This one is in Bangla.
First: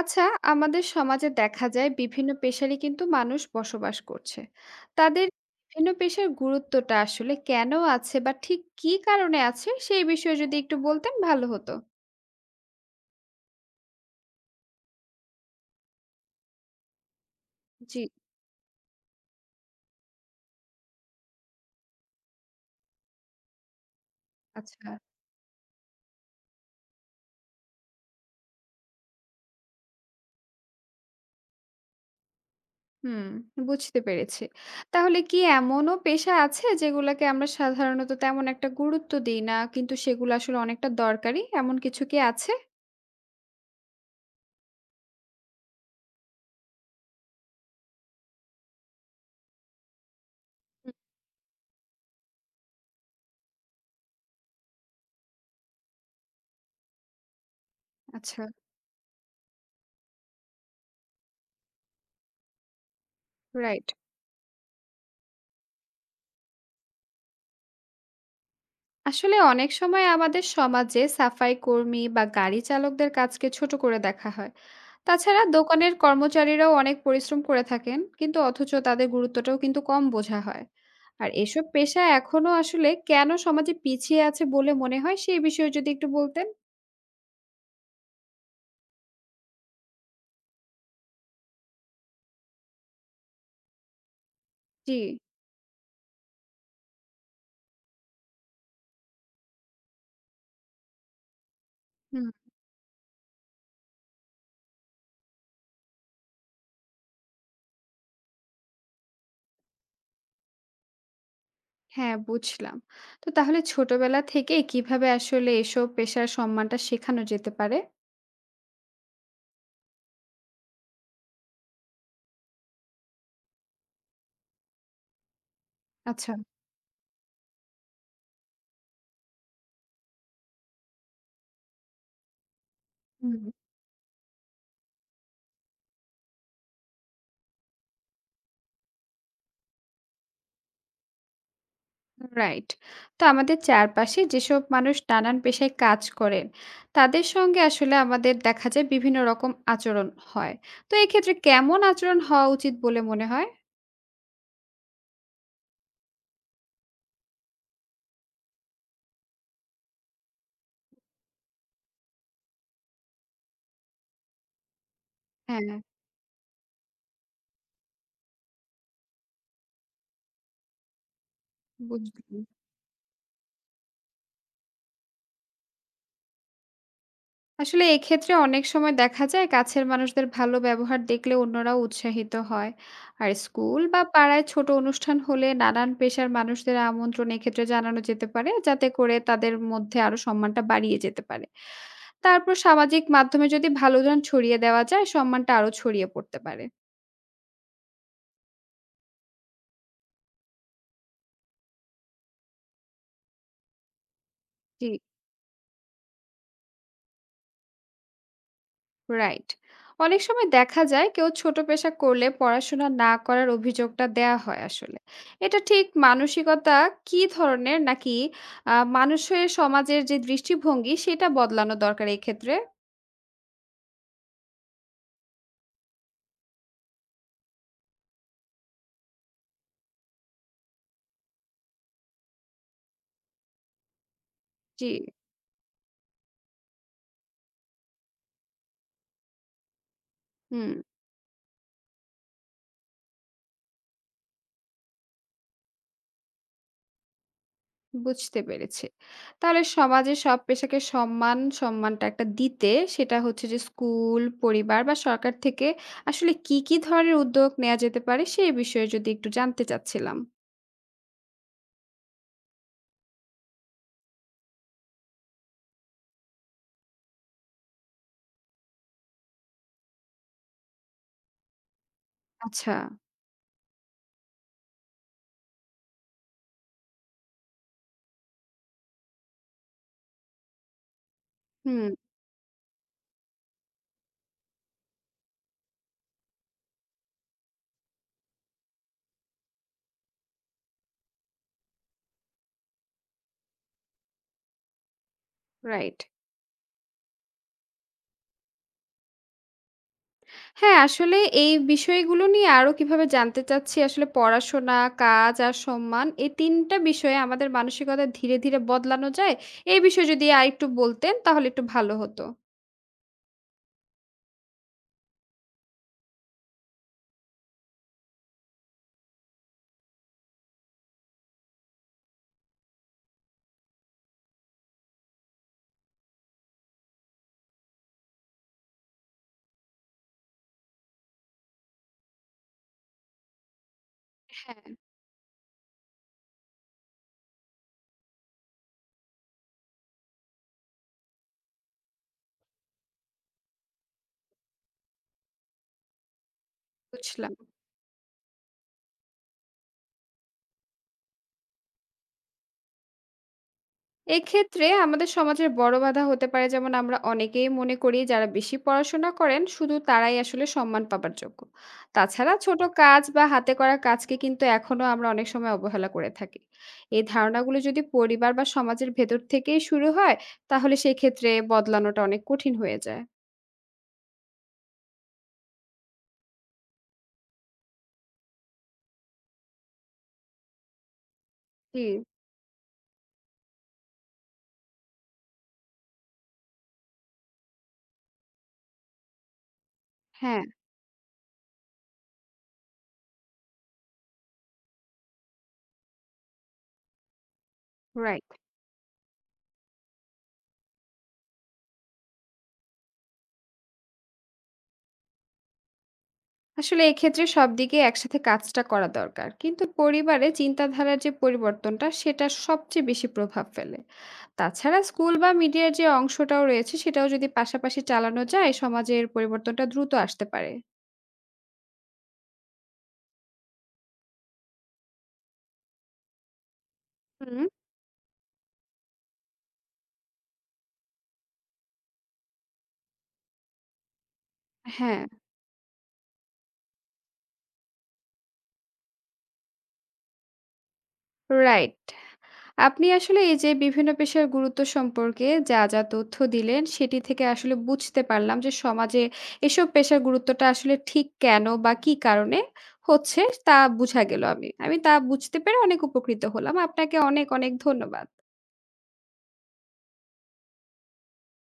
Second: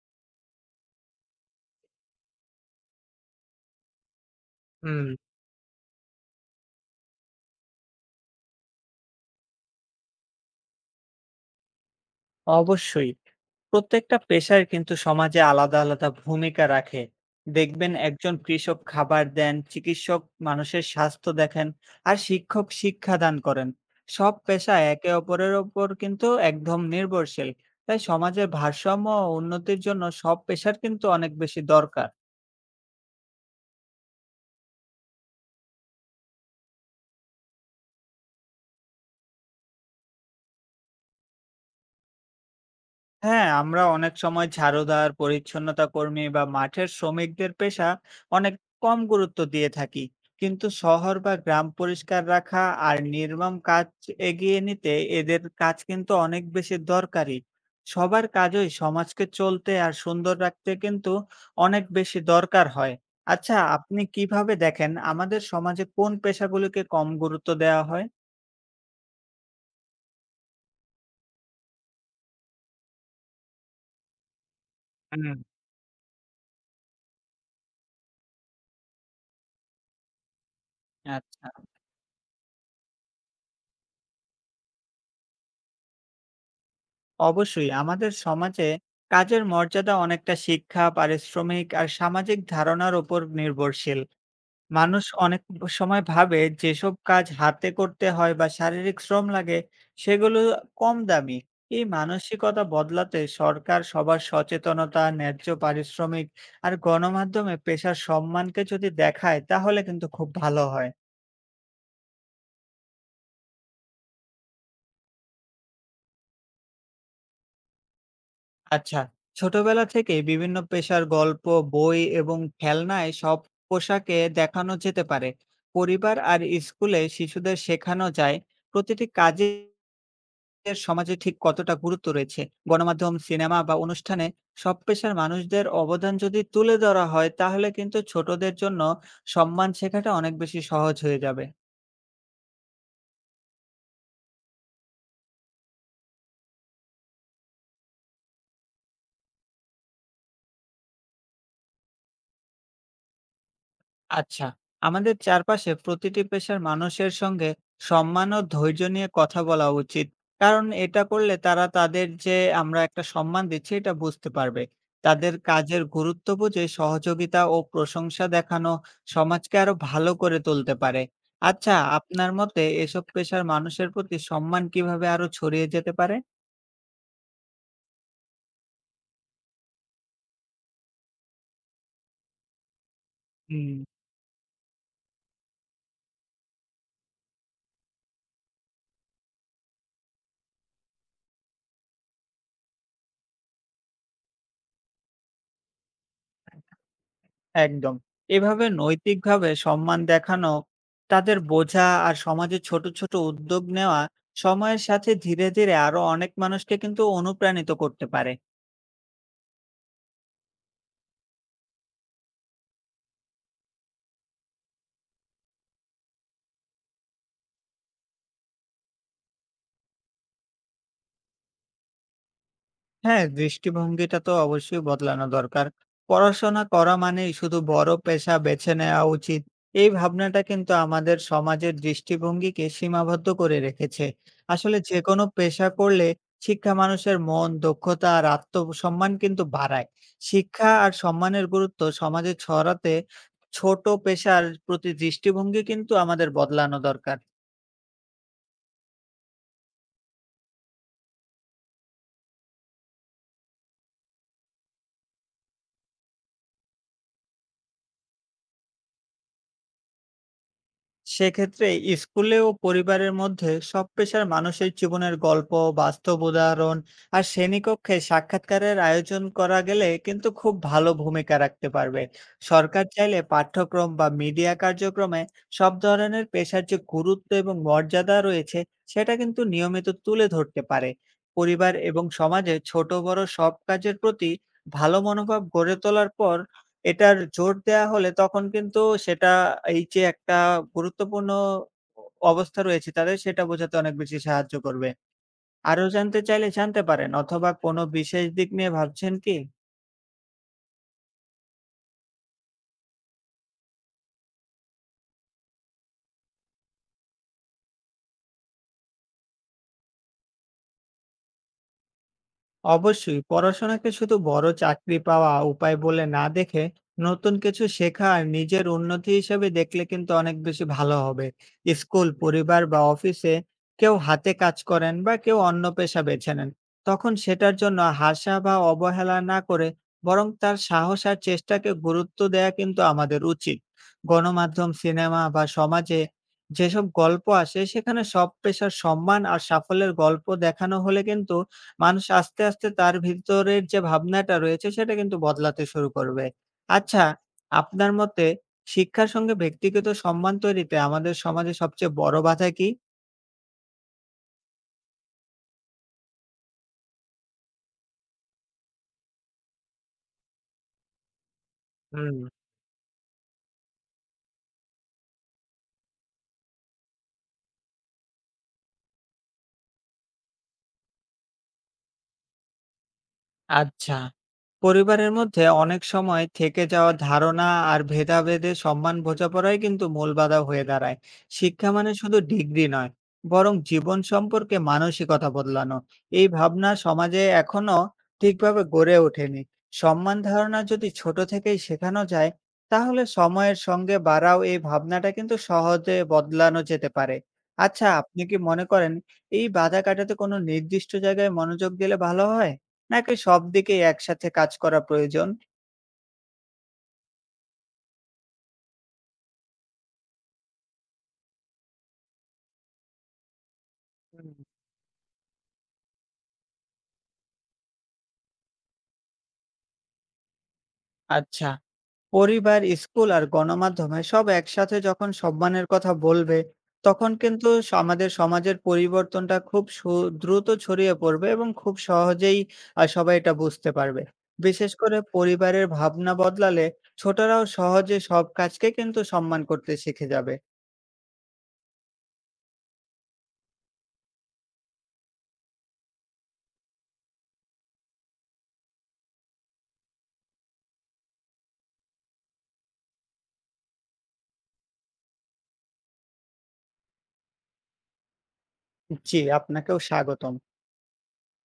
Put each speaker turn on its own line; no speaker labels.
আচ্ছা, আমাদের সমাজে দেখা যায় বিভিন্ন পেশারই কিন্তু মানুষ বসবাস করছে।
হুম।
তাদের বিভিন্ন পেশার গুরুত্বটা আসলে কেন আছে বা ঠিক কি কারণে আছে সেই বিষয়ে যদি একটু বলতেন ভালো হতো।
অবশ্যই, প্রত্যেকটা পেশার কিন্তু সমাজে আলাদা আলাদা ভূমিকা রাখে। দেখবেন
জি।
একজন কৃষক খাবার দেন, চিকিৎসক মানুষের স্বাস্থ্য দেখেন, আর শিক্ষক শিক্ষাদান করেন। সব পেশা
আচ্ছা।
একে অপরের ওপর কিন্তু একদম নির্ভরশীল। তাই সমাজের ভারসাম্য ও উন্নতির জন্য সব পেশার কিন্তু অনেক বেশি দরকার।
হুম, বুঝতে পেরেছি। তাহলে কি এমনও পেশা আছে যেগুলোকে আমরা সাধারণত তেমন একটা গুরুত্ব দিই না, কিন্তু সেগুলো আসলে অনেকটা দরকারি, এমন কিছু কি আছে?
হ্যাঁ, আমরা অনেক সময় ঝাড়ুদার, পরিচ্ছন্নতা কর্মী বা মাঠের শ্রমিকদের পেশা অনেক কম গুরুত্ব দিয়ে থাকি। কিন্তু
হুম।
শহর বা গ্রাম পরিষ্কার রাখা আর নির্মম কাজ এগিয়ে নিতে এদের কাজ কিন্তু অনেক বেশি দরকারি। সবার
আচ্ছা।
কাজই সমাজকে চলতে আর সুন্দর রাখতে কিন্তু অনেক বেশি দরকার হয়। আচ্ছা,
রাইট।
আপনি কিভাবে দেখেন আমাদের সমাজে কোন পেশাগুলোকে কম গুরুত্ব দেওয়া হয়?
আসলে অনেক সময় আমাদের সমাজে সাফাই কর্মী বা গাড়ি চালকদের কাজকে ছোট করে দেখা হয়।
হুম,
তাছাড়া দোকানের কর্মচারীরাও অনেক পরিশ্রম করে থাকেন কিন্তু অথচ তাদের গুরুত্বটাও কিন্তু কম বোঝা হয়। আর
আচ্ছা।
এসব পেশা এখনো আসলে কেন সমাজে পিছিয়ে আছে বলে মনে হয়, সেই বিষয়ে যদি একটু বলতেন।
অবশ্যই আমাদের সমাজে কাজের মর্যাদা অনেকটা শিক্ষা, পারিশ্রমিক আর সামাজিক ধারণার উপর নির্ভরশীল।
জি।
মানুষ অনেক সময় ভাবে যেসব কাজ হাতে করতে হয় বা শারীরিক শ্রম লাগে সেগুলো কম দামি। এই
হুম।
মানসিকতা বদলাতে সরকার সবার সচেতনতা, ন্যায্য পারিশ্রমিক আর গণমাধ্যমে পেশার সম্মানকে যদি দেখায় তাহলে কিন্তু খুব ভালো হয়।
হ্যাঁ, বুঝলাম। তো তাহলে ছোটবেলা থেকে কিভাবে আসলে এসব পেশার সম্মানটা শেখানো যেতে পারে?
আচ্ছা, ছোটবেলা থেকে বিভিন্ন পেশার গল্প, বই এবং খেলনায় সব পোশাকে দেখানো যেতে পারে। পরিবার
আচ্ছা।
আর স্কুলে শিশুদের শেখানো যায় প্রতিটি কাজের সমাজে ঠিক কতটা গুরুত্ব রয়েছে। গণমাধ্যম,
হুম।
সিনেমা বা অনুষ্ঠানে সব পেশার মানুষদের অবদান যদি তুলে ধরা হয় তাহলে কিন্তু ছোটদের জন্য সম্মান শেখাটা অনেক বেশি সহজ হয়ে যাবে।
রাইট। তো আমাদের চারপাশে যেসব মানুষ নানান পেশায় কাজ করেন, তাদের সঙ্গে আসলে আমাদের দেখা যায় বিভিন্ন রকম আচরণ হয়। তো এক্ষেত্রে কেমন আচরণ হওয়া উচিত বলে মনে হয়?
আচ্ছা, আমাদের চারপাশে প্রতিটি পেশার মানুষের সঙ্গে সম্মান ও ধৈর্য নিয়ে কথা বলা উচিত। কারণ এটা করলে তারা তাদের যে আমরা একটা সম্মান দিচ্ছি এটা বুঝতে পারবে। তাদের
হ্যাঁ,
কাজের গুরুত্ব বুঝে সহযোগিতা ও প্রশংসা দেখানো সমাজকে আরো ভালো করে তুলতে পারে। আচ্ছা, আপনার
বুঝলাম।
মতে এসব পেশার মানুষের প্রতি সম্মান কিভাবে আরো ছড়িয়ে যেতে পারে?
আসলে এক্ষেত্রে অনেক সময় দেখা যায় কাছের মানুষদের ভালো ব্যবহার দেখলে অন্যরাও উৎসাহিত হয়। আর
হুম,
স্কুল বা পাড়ায় ছোট অনুষ্ঠান হলে নানান পেশার মানুষদের আমন্ত্রণ এক্ষেত্রে জানানো যেতে পারে, যাতে করে তাদের মধ্যে আরো সম্মানটা বাড়িয়ে যেতে পারে। তারপর সামাজিক মাধ্যমে যদি ভালো গান ছড়িয়ে দেওয়া যায়, সম্মানটা আরো ছড়িয়ে পড়তে পারে।
একদম। এভাবে নৈতিকভাবে সম্মান দেখানো, তাদের বোঝা আর সমাজে ছোট, ছোট উদ্যোগ নেওয়া সময়ের
জি।
সাথে ধীরে, ধীরে আরো অনেক মানুষকে কিন্তু অনুপ্রাণিত করতে পারে।
রাইট। অনেক সময় দেখা যায় কেউ ছোট পেশা করলে পড়াশোনা না করার অভিযোগটা দেয়া হয় আসলে। এটা ঠিক মানসিকতা কি ধরনের নাকি মানুষের সমাজের যে দৃষ্টিভঙ্গি সেটা বদলানো দরকার এক্ষেত্রে?
হ্যাঁ, দৃষ্টিভঙ্গিটা তো অবশ্যই বদলানো দরকার। পড়াশোনা করা মানেই শুধু বড় পেশা বেছে নেওয়া উচিত, এই ভাবনাটা কিন্তু আমাদের সমাজের দৃষ্টিভঙ্গিকে সীমাবদ্ধ করে রেখেছে। আসলে
জি।
যেকোনো পেশা করলে শিক্ষা মানুষের মন, দক্ষতা আর আত্মসম্মান কিন্তু বাড়ায়। শিক্ষা
হুম।
আর সম্মানের গুরুত্ব সমাজে ছড়াতে ছোট পেশার প্রতি দৃষ্টিভঙ্গি কিন্তু আমাদের বদলানো দরকার।
বুঝতে পেরেছি। তাহলে সমাজে সব পেশাকে সম্মানটা একটা দিতে, সেটা হচ্ছে যে স্কুল, পরিবার বা সরকার থেকে আসলে কি, কি ধরনের উদ্যোগ নেয়া যেতে পারে সেই বিষয়ে যদি একটু জানতে চাচ্ছিলাম।
সেক্ষেত্রে স্কুলে ও পরিবারের মধ্যে সব পেশার মানুষের জীবনের গল্প, বাস্তব উদাহরণ আর শ্রেণীকক্ষে সাক্ষাৎকারের আয়োজন করা গেলে কিন্তু খুব ভালো ভূমিকা রাখতে পারবে।
আচ্ছা।
সরকার চাইলে পাঠ্যক্রম বা মিডিয়া কার্যক্রমে সব ধরনের পেশার যে গুরুত্ব এবং মর্যাদা রয়েছে সেটা কিন্তু নিয়মিত তুলে ধরতে পারে। পরিবার
হুম,
এবং সমাজে ছোট বড় সব কাজের প্রতি ভালো মনোভাব গড়ে তোলার পর এটার জোর দেয়া হলে তখন কিন্তু সেটা এই যে একটা গুরুত্বপূর্ণ অ অবস্থা রয়েছে তাদের সেটা বোঝাতে অনেক বেশি সাহায্য করবে। আরো
রাইট।
জানতে চাইলে জানতে পারেন, অথবা কোনো বিশেষ দিক নিয়ে ভাবছেন কি?
হ্যাঁ, আসলে এই বিষয়গুলো নিয়ে আরো কিভাবে জানতে চাচ্ছি আসলে পড়াশোনা, কাজ আর সম্মান এই ৩ টা বিষয়ে আমাদের মানসিকতা ধীরে, ধীরে বদলানো যায়। এই বিষয়ে যদি আরেকটু বলতেন তাহলে একটু ভালো হতো।
অবশ্যই পড়াশোনাকে শুধু বড় চাকরি পাওয়া উপায় বলে না দেখে নতুন কিছু শেখা আর নিজের উন্নতি হিসেবে দেখলে কিন্তু অনেক বেশি ভালো হবে। স্কুল, পরিবার বা অফিসে কেউ হাতে কাজ করেন বা কেউ অন্য পেশা বেছে নেন, তখন সেটার জন্য হাসা বা অবহেলা না করে বরং তার সাহস আর চেষ্টাকে গুরুত্ব দেয়া কিন্তু আমাদের উচিত।
হ্যাঁ,
গণমাধ্যম, সিনেমা বা সমাজে যেসব গল্প আসে সেখানে সব পেশার সম্মান আর সাফল্যের গল্প দেখানো হলে কিন্তু মানুষ আস্তে, আস্তে তার ভিতরের যে ভাবনাটা রয়েছে সেটা কিন্তু বদলাতে শুরু করবে। আচ্ছা,
বুঝলাম।
আপনার মতে শিক্ষার সঙ্গে ব্যক্তিগত সম্মান তৈরিতে আমাদের সমাজে সবচেয়ে বড় বাধা কি?
এক্ষেত্রে আমাদের সমাজের বড় বাধা হতে পারে, যেমন আমরা অনেকেই মনে করি যারা বেশি পড়াশোনা করেন শুধু তারাই আসলে সম্মান পাবার যোগ্য।
হুম।
তাছাড়া ছোট কাজ বা হাতে করা কাজকে কিন্তু এখনো আমরা অনেক সময় অবহেলা করে থাকি। এই ধারণাগুলো যদি পরিবার বা সমাজের ভেতর থেকেই শুরু হয়, তাহলে সেই ক্ষেত্রে বদলানোটা অনেক কঠিন হয়ে যায়।
আচ্ছা। পরিবারের মধ্যে অনেক সময় থেকে যাওয়া ধারণা আর ভেদাভেদে সম্মান বোঝাপড়াই কিন্তু মূল বাধা হয়ে দাঁড়ায়। শিক্ষা
জি।
মানে শুধু ডিগ্রি নয়, বরং জীবন সম্পর্কে মানসিকতা বদলানো। এই ভাবনা সমাজে এখনো ঠিকভাবে গড়ে ওঠেনি। সম্মান
হ্যাঁ।
ধারণা যদি ছোট থেকেই শেখানো যায়, তাহলে সময়ের সঙ্গে বাড়াও এই ভাবনাটা কিন্তু সহজে বদলানো যেতে পারে। আচ্ছা, আপনি
রাইট।
কি মনে করেন এই বাধা কাটাতে কোনো নির্দিষ্ট জায়গায় মনোযোগ দিলে ভালো হয়? নাকি সব দিকেই একসাথে কাজ করা প্রয়োজন?
আসলে এক্ষেত্রে সব দিকে একসাথে কাজটা করা দরকার, কিন্তু পরিবারে চিন্তাধারার যে পরিবর্তনটা সেটা সবচেয়ে বেশি প্রভাব ফেলে।
হুম,
তাছাড়া স্কুল বা মিডিয়ার যে অংশটাও রয়েছে সেটাও যদি পাশাপাশি চালানো যায়, সমাজে এর পরিবর্তনটা দ্রুত আসতে পারে।
আচ্ছা, পরিবার, স্কুল আর গণমাধ্যমে সব একসাথে যখন সম্মানের কথা বলবে, তখন
হুম।
কিন্তু আমাদের সমাজের পরিবর্তনটা খুব দ্রুত ছড়িয়ে পড়বে এবং খুব সহজেই সবাই এটা বুঝতে পারবে। বিশেষ করে
হ্যাঁ,
পরিবারের ভাবনা বদলালে ছোটরাও সহজে সব কাজকে কিন্তু সম্মান করতে শিখে যাবে।
রাইট। আপনি আসলে এই যে বিভিন্ন পেশার গুরুত্ব সম্পর্কে যা, যা তথ্য দিলেন সেটি থেকে আসলে বুঝতে পারলাম যে সমাজে এসব পেশার গুরুত্বটা আসলে ঠিক কেন বা কি কারণে হচ্ছে তা বুঝা গেল আমি। আমি তা বুঝতে পেরে অনেক উপকৃত হলাম। আপনাকে অনেক, অনেক ধন্যবাদ।
জি, আপনাকেও স্বাগতম।